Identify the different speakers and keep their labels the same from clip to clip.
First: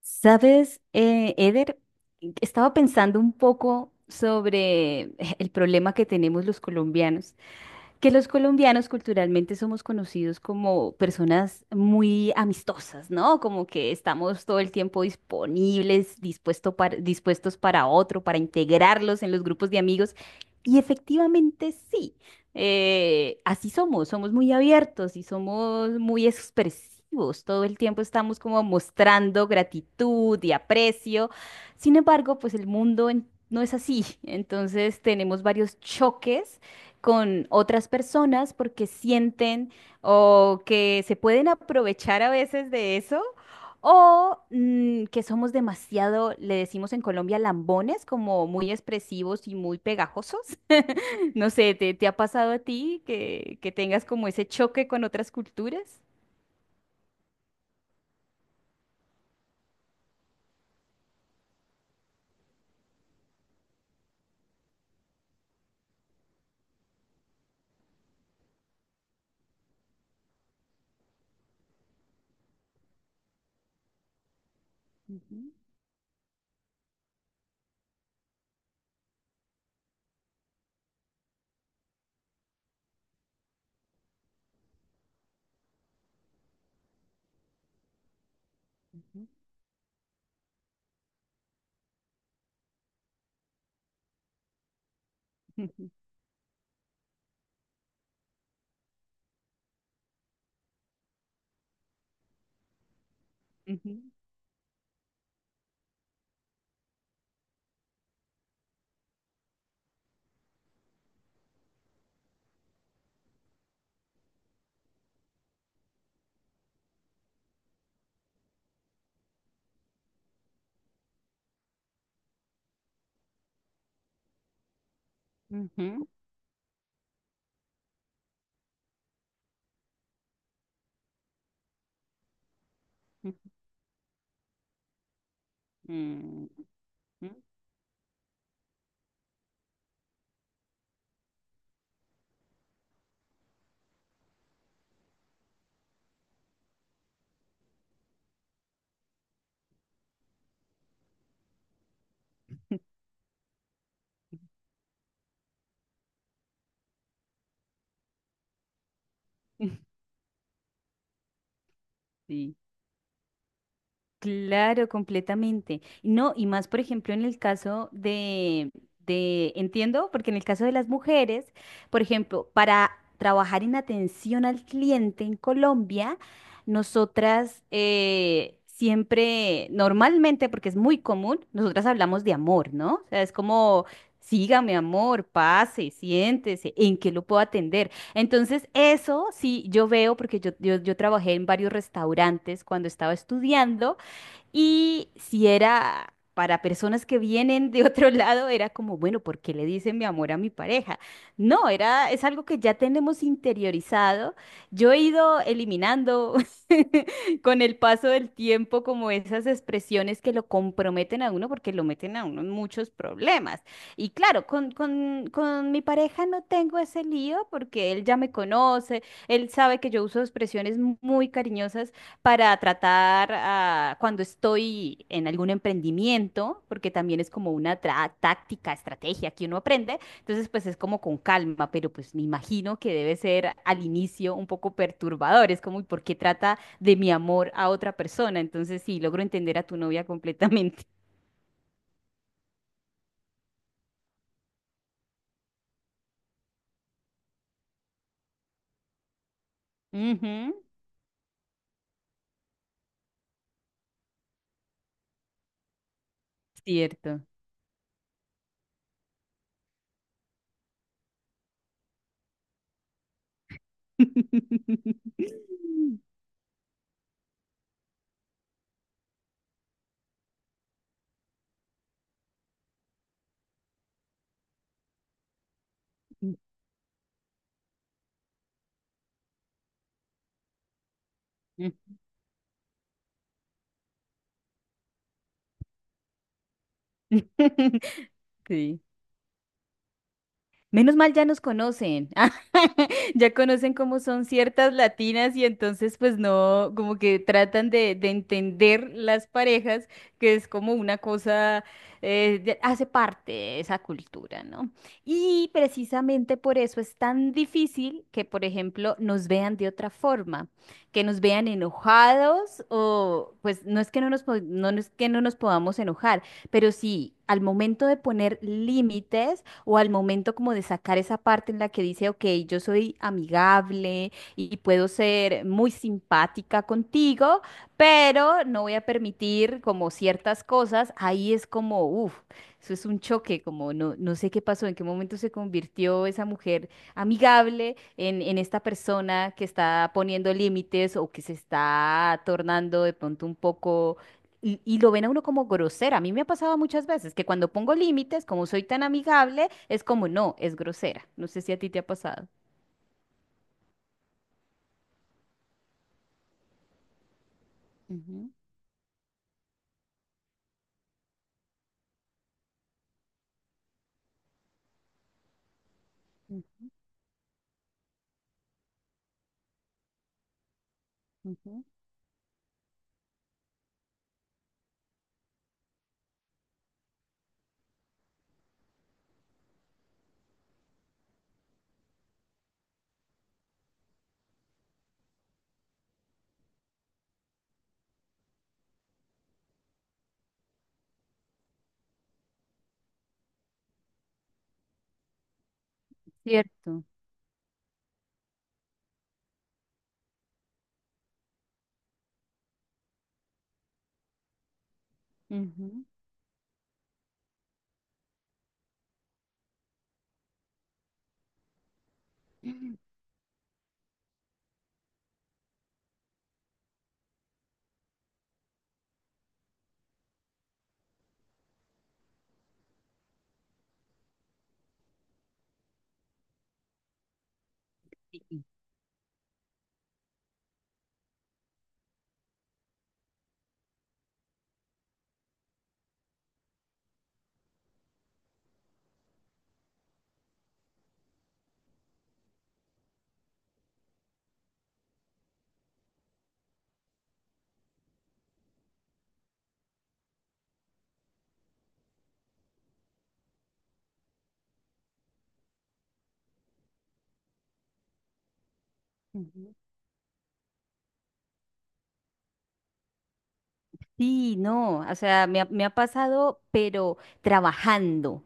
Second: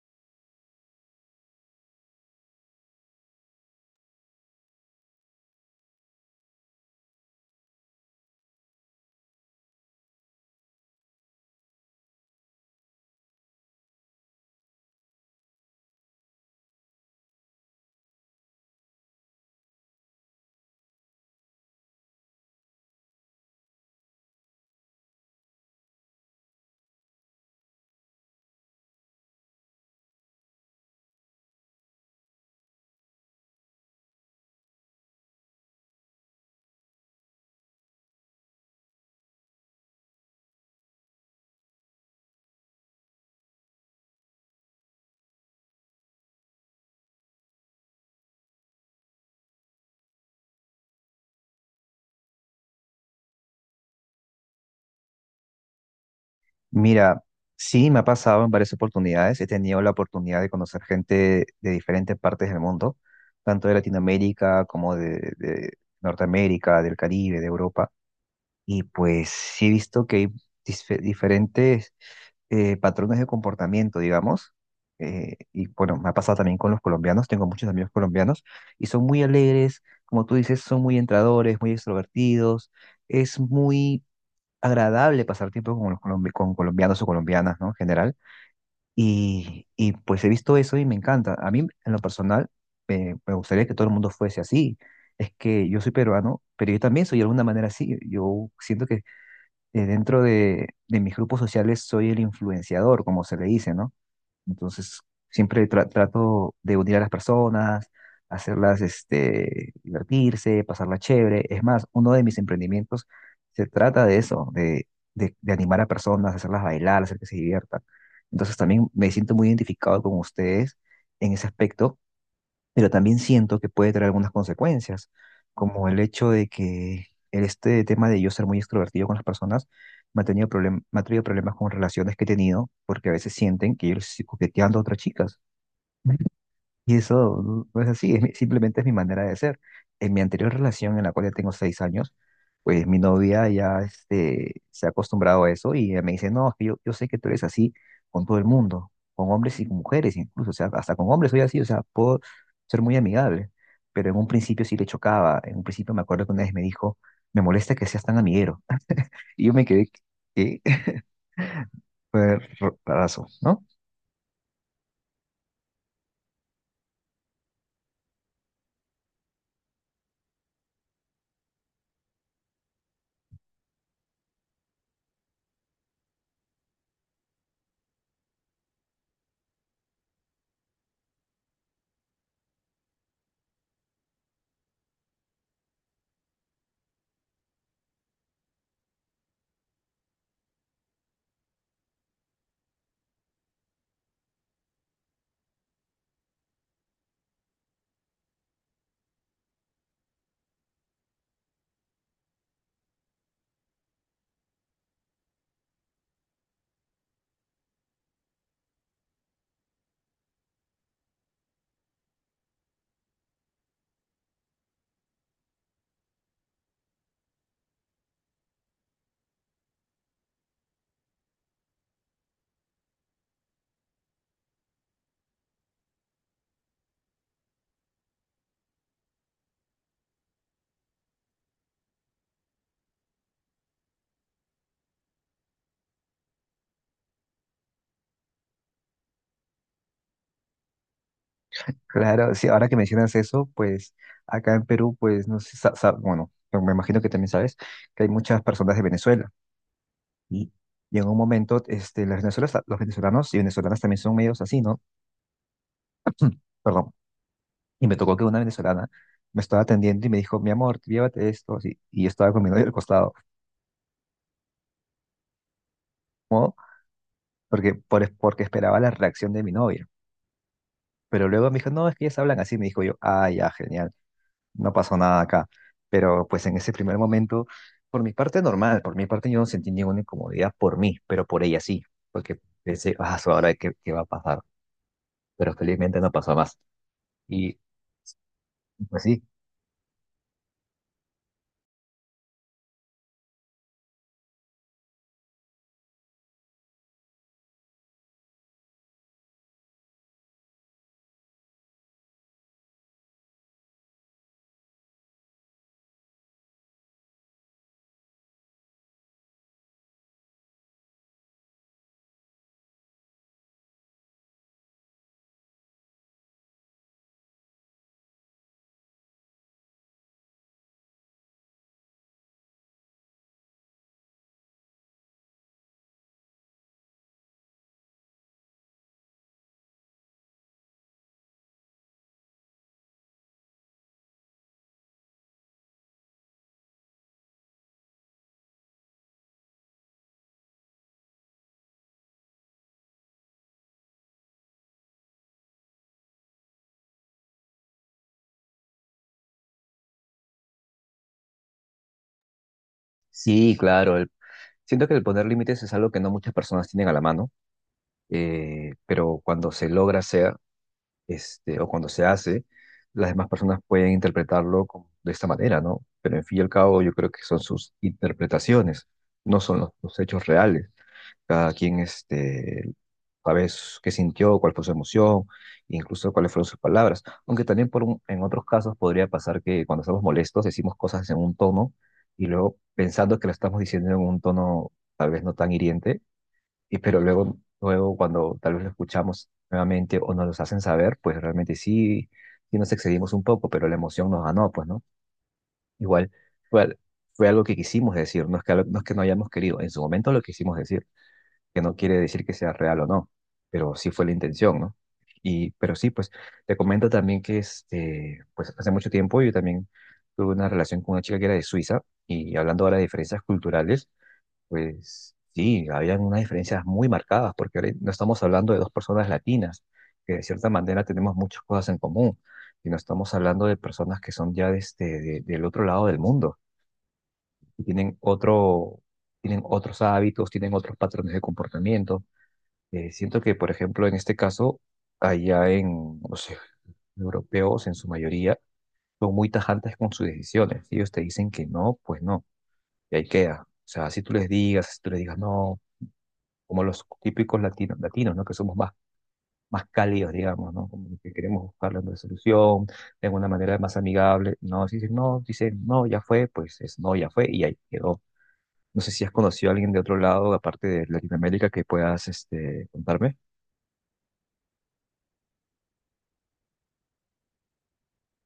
Speaker 1: Sabes, Eder, estaba pensando un poco sobre el problema que tenemos los colombianos, que los colombianos culturalmente somos conocidos como personas muy amistosas, ¿no? Como que estamos todo el tiempo disponibles, dispuestos para otro, para integrarlos en los grupos de amigos. Y efectivamente sí, así somos, somos muy abiertos y somos muy expresivos. Todo el tiempo estamos como mostrando gratitud y aprecio. Sin embargo, pues el mundo no es así. Entonces tenemos varios choques con otras personas porque sienten o que se pueden aprovechar a veces de eso o que somos demasiado, le decimos en Colombia, lambones, como muy expresivos y muy pegajosos. No sé, ¿te ha pasado a ti que tengas como ese choque con otras culturas?
Speaker 2: Mira, sí me ha pasado en varias oportunidades. He tenido la oportunidad de conocer gente de diferentes partes del mundo, tanto de Latinoamérica como de Norteamérica, del Caribe, de Europa. Y pues sí he visto que hay diferentes patrones de comportamiento, digamos. Eh,
Speaker 1: Ujú,
Speaker 2: y bueno, me ha pasado también con los colombianos. Tengo muchos amigos colombianos y son muy alegres, como tú dices, son muy entradores, muy extrovertidos. Es muy agradable pasar tiempo con, con colombianos o colombianas, ¿no? En general.
Speaker 1: ujú,
Speaker 2: Y pues he visto eso y me encanta. A mí, en lo personal, me gustaría que todo el mundo fuese así. Es que yo
Speaker 1: ujú,
Speaker 2: soy peruano, pero yo también soy de alguna manera así. Yo siento que dentro de mis grupos sociales soy el influenciador, como se le dice, ¿no? Entonces, siempre trato de unir a las personas, hacerlas este, divertirse, pasarla chévere. Es más, uno de mis emprendimientos se trata de eso, de animar a personas, hacerlas bailar, hacer que se diviertan. Entonces, también me siento muy identificado con ustedes en ese aspecto, pero también siento que puede traer algunas consecuencias, como el
Speaker 1: ujú,
Speaker 2: hecho de que este tema de yo ser muy extrovertido con las personas me ha traído problemas con relaciones que he tenido, porque a veces
Speaker 1: ujú,
Speaker 2: sienten que yo les estoy coqueteando a otras chicas.
Speaker 1: ujú,
Speaker 2: Y eso
Speaker 1: ujú,
Speaker 2: no es así, simplemente es mi manera de ser. En mi anterior relación, en la cual ya tengo 6 años, pues mi novia ya este, se ha acostumbrado a eso y ella me dice, no, es que yo sé que tú eres así con todo el mundo, con hombres y con mujeres incluso, o sea, hasta con hombres soy así, o sea, puedo ser muy amigable, pero en un principio sí le chocaba, en un principio me acuerdo que una vez me dijo, me molesta que seas tan amiguero, y yo me
Speaker 1: ujú,
Speaker 2: quedé, ¿qué? Fue
Speaker 1: sí.
Speaker 2: rarazo, ¿no?
Speaker 1: Claro, completamente. No, y más, por ejemplo, en el caso de entiendo, porque en el caso de las mujeres, por ejemplo, para trabajar en atención al cliente en Colombia, nosotras siempre, normalmente, porque es muy común, nosotras hablamos de amor, ¿no? O sea, es como, sígame, amor, pase, siéntese, ¿en qué lo puedo atender? Entonces, eso sí, yo veo, porque yo trabajé en varios restaurantes cuando estaba estudiando. Y si era para personas que vienen de otro lado, era como, bueno, ¿por qué le dicen mi amor a mi pareja? No, era, es algo que ya tenemos interiorizado. Yo he ido eliminando con el paso del tiempo como esas expresiones que lo comprometen a uno porque lo meten a uno en muchos problemas. Y claro, con mi pareja no tengo ese lío porque él ya me conoce, él sabe que yo uso expresiones muy cariñosas para tratar cuando estoy en algún emprendimiento, porque también es como una táctica, estrategia que uno aprende, entonces pues es como con calma, pero pues me imagino que debe ser al inicio un poco perturbador, es como, ¿y por qué trata de mi amor a otra persona? Entonces sí, logro entender a tu novia completamente.
Speaker 2: Claro, sí, ahora que mencionas eso, pues acá en Perú, pues no sé, bueno, pero me imagino que también sabes que hay muchas personas de Venezuela y,
Speaker 1: Ujú,
Speaker 2: y en un momento este, las venezolanas, los venezolanos y venezolanas también son medios así, ¿no? Perdón.
Speaker 1: cierto.
Speaker 2: Y me tocó que una venezolana me estaba atendiendo y me dijo, mi amor, llévate esto, así, y yo estaba con mi novia al costado, ¿no? Porque esperaba la reacción de mi novia. Pero luego me dijo, no, es que ellas hablan así, me dijo yo, ah, ya, genial. No pasó nada acá. Pero pues en ese primer momento, por mi parte normal, por mi parte yo no sentí ninguna incomodidad por mí, pero por ella
Speaker 1: Ujú.
Speaker 2: sí, porque pensé, ah, su, ahora qué va a pasar, pero felizmente no pasó más. Y
Speaker 1: Sí.
Speaker 2: pues sí,
Speaker 1: Menos mal ya nos conocen, ya conocen cómo son ciertas latinas y entonces pues no, como que tratan de entender las parejas, que es como una cosa, hace parte de esa cultura, ¿no? Y precisamente por eso es tan difícil que, por ejemplo, nos vean de otra forma, que nos vean enojados o pues no es que no nos, no, no es que no nos podamos enojar, pero sí, al momento de poner límites, o al momento como de sacar esa parte en la que dice, ok, yo soy amigable y puedo ser muy simpática contigo, pero no voy a permitir como ciertas cosas, ahí es como, uff, eso es un choque, como no, no sé qué pasó, en qué momento se convirtió esa mujer amigable en esta persona que está poniendo límites o que se está tornando de pronto un poco, y lo ven a uno como grosera. A mí me ha pasado muchas veces que cuando pongo límites, como soy tan amigable, es como no, es grosera. No sé si a ti te ha pasado.
Speaker 2: sí, claro, siento que el poner límites es algo que no muchas personas tienen a la mano,
Speaker 1: Ujú,
Speaker 2: pero cuando se logra hacer, este, o cuando se hace, las demás personas pueden interpretarlo de esta manera, ¿no? Pero en fin y
Speaker 1: u-
Speaker 2: al cabo yo creo que son sus interpretaciones, no son los hechos reales. Cada
Speaker 1: ujú.
Speaker 2: quien este, a veces qué sintió, cuál fue su emoción, incluso cuáles fueron sus palabras. Aunque también en otros casos podría pasar que cuando estamos molestos decimos cosas en un tono y luego pensando que lo estamos diciendo en un tono tal vez no tan hiriente, y, pero luego, luego cuando tal vez lo escuchamos nuevamente o nos los hacen saber, pues realmente sí, sí nos excedimos un poco, pero la emoción nos ganó, pues, ¿no? Igual fue,
Speaker 1: Cierto.
Speaker 2: fue algo que quisimos decir, no es que, no es que no hayamos querido, en su momento lo quisimos decir, que no quiere decir que sea real o no, pero sí fue la intención, ¿no? Y, pero
Speaker 1: Ujú.
Speaker 2: sí, pues te comento también que este, pues hace mucho tiempo yo también tuve una relación con una chica que era de Suiza, y hablando ahora de diferencias culturales, pues sí, habían unas diferencias muy marcadas porque ahora no estamos hablando de dos personas latinas, que de cierta manera tenemos muchas cosas en común, y no estamos hablando de personas que son ya de este, del otro lado del mundo y tienen
Speaker 1: Sí,
Speaker 2: otro, tienen otros hábitos, tienen otros patrones de comportamiento. Siento que, por ejemplo, en este caso, allá en los europeos, en su mayoría, son muy tajantes con sus decisiones. Ellos te dicen que no, pues no, y ahí queda. O sea, si tú les digas, si tú les digas no, como los típicos latinos, latinos, ¿no? Que somos más, más cálidos, digamos, ¿no? Como que queremos buscar la solución de una manera más amigable. No, si dicen no, dicen no, ya fue, pues es no, ya fue, y ahí quedó. No sé si has conocido a
Speaker 1: ujú.
Speaker 2: alguien de otro lado, aparte de Latinoamérica, que puedas, este, contarme.
Speaker 1: Sí, no, o sea, me ha pasado, pero trabajando.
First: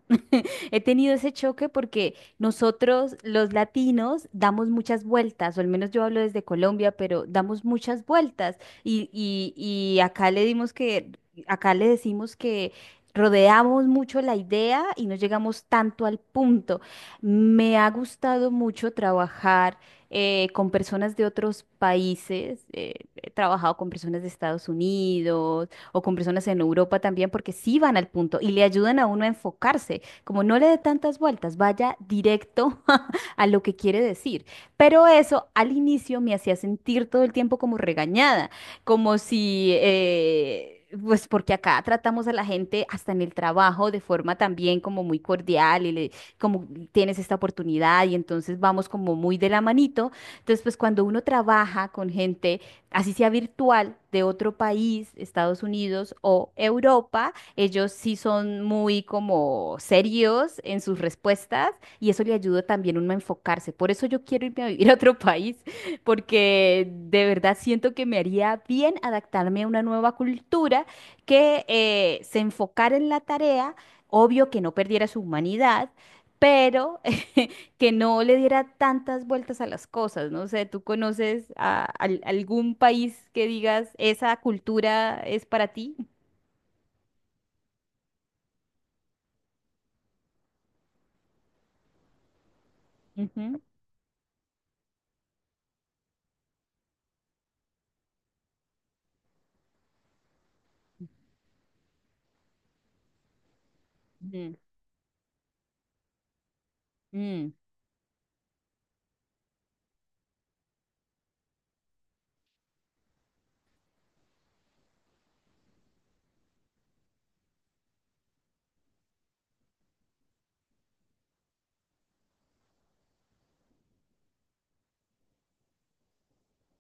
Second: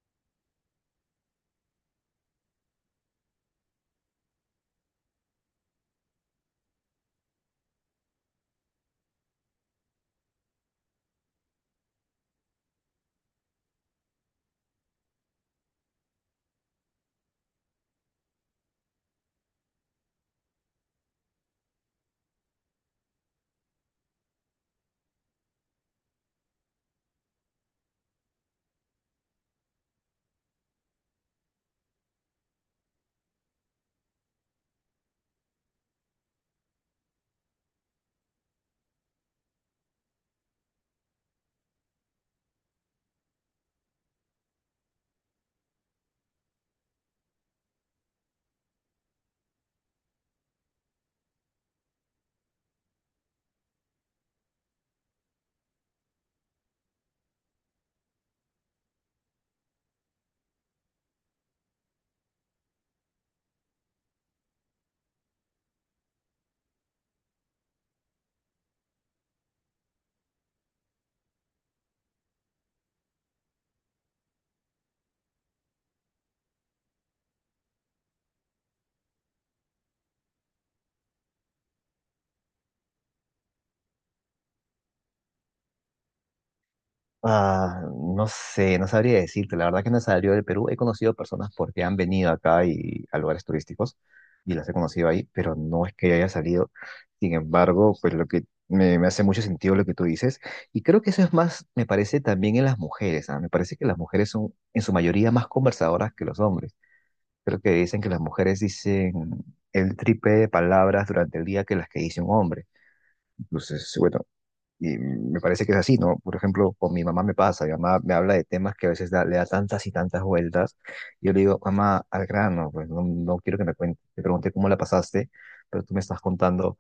Speaker 1: He tenido ese choque porque nosotros los latinos damos muchas vueltas, o al menos yo hablo desde Colombia, pero damos muchas vueltas y, y, y acá le acá le decimos que rodeamos mucho la idea y no llegamos tanto al punto. Me ha gustado mucho trabajar con personas de otros países, he trabajado con personas de Estados Unidos o con personas en Europa también porque sí van al punto y le ayudan a uno a enfocarse, como no le dé tantas vueltas, vaya directo a lo que quiere decir. Pero eso al inicio me hacía sentir todo el tiempo como regañada, como si... pues porque acá tratamos a la gente hasta en el trabajo de forma también como muy cordial como tienes esta oportunidad y entonces vamos como muy de la manito. Entonces, pues cuando uno trabaja con gente, así sea virtual, de otro país, Estados Unidos o Europa, ellos sí son muy como serios en sus respuestas y eso le ayuda también uno a enfocarse. Por eso yo quiero irme a vivir a otro país, porque de verdad siento que me haría bien adaptarme a una nueva cultura que se enfocara en la tarea, obvio que no perdiera su humanidad, pero que no le diera tantas vueltas a las cosas. No sé, ¿tú conoces algún país que digas esa cultura es para ti?
Speaker 2: Ah, no sé, no sabría decirte. La verdad que no he salido del Perú. He conocido personas porque han venido acá y a lugares
Speaker 1: Ujú,
Speaker 2: turísticos y las he conocido ahí, pero no es que yo haya salido. Sin embargo, pues lo que me hace mucho sentido lo que tú dices. Y creo que eso es más, me parece también en las mujeres, ¿ah? Me parece que las mujeres son
Speaker 1: ujú.
Speaker 2: en su mayoría más conversadoras que los hombres.
Speaker 1: Mm.
Speaker 2: Creo que dicen que las mujeres dicen el triple de palabras durante el día que las que dice un hombre. Entonces, bueno, y me parece que es así, ¿no? Por ejemplo, con mi mamá me pasa, mi mamá me habla de temas que a veces le da tantas y tantas vueltas. Y yo le digo, mamá, al grano, pues no, no quiero que me cuentes. Te pregunté cómo la pasaste, pero tú me estás contando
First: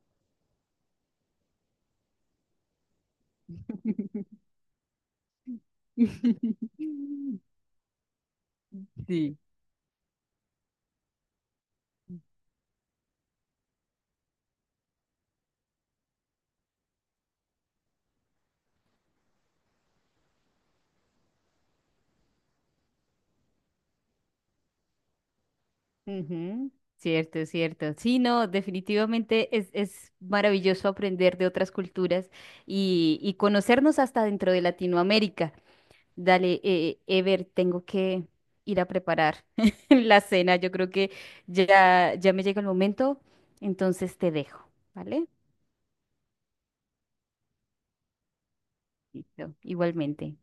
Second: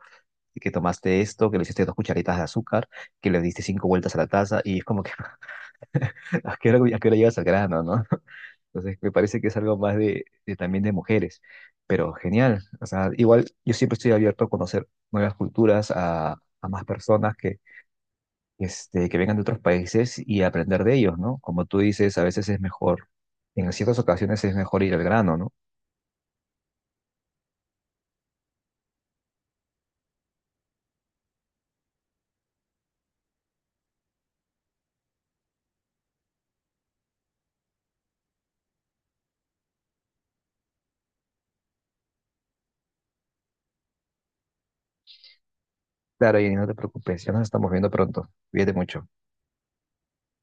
Speaker 2: que tomaste esto, que le hiciste 2 cucharitas de azúcar, que le diste 5 vueltas a la taza, y es como que, a qué hora llegas al grano, no? Entonces, me
Speaker 1: Sí.
Speaker 2: parece que es algo más de también de mujeres, pero genial. O sea, igual yo siempre estoy abierto a conocer nuevas culturas, a más personas que este, que vengan de otros países y aprender de ellos, ¿no? Como tú dices, a veces es mejor, en ciertas ocasiones es mejor ir al grano, ¿no?
Speaker 1: Ujú. Cierto, cierto. Sí, no, definitivamente es maravilloso aprender de otras culturas y conocernos hasta dentro de Latinoamérica. Dale, Ever, tengo que ir a preparar la cena. Yo creo que ya, ya me llega el momento, entonces te dejo, ¿vale?
Speaker 2: Claro, y no te preocupes, ya nos estamos viendo pronto. Cuídate mucho.
Speaker 1: Listo, igualmente.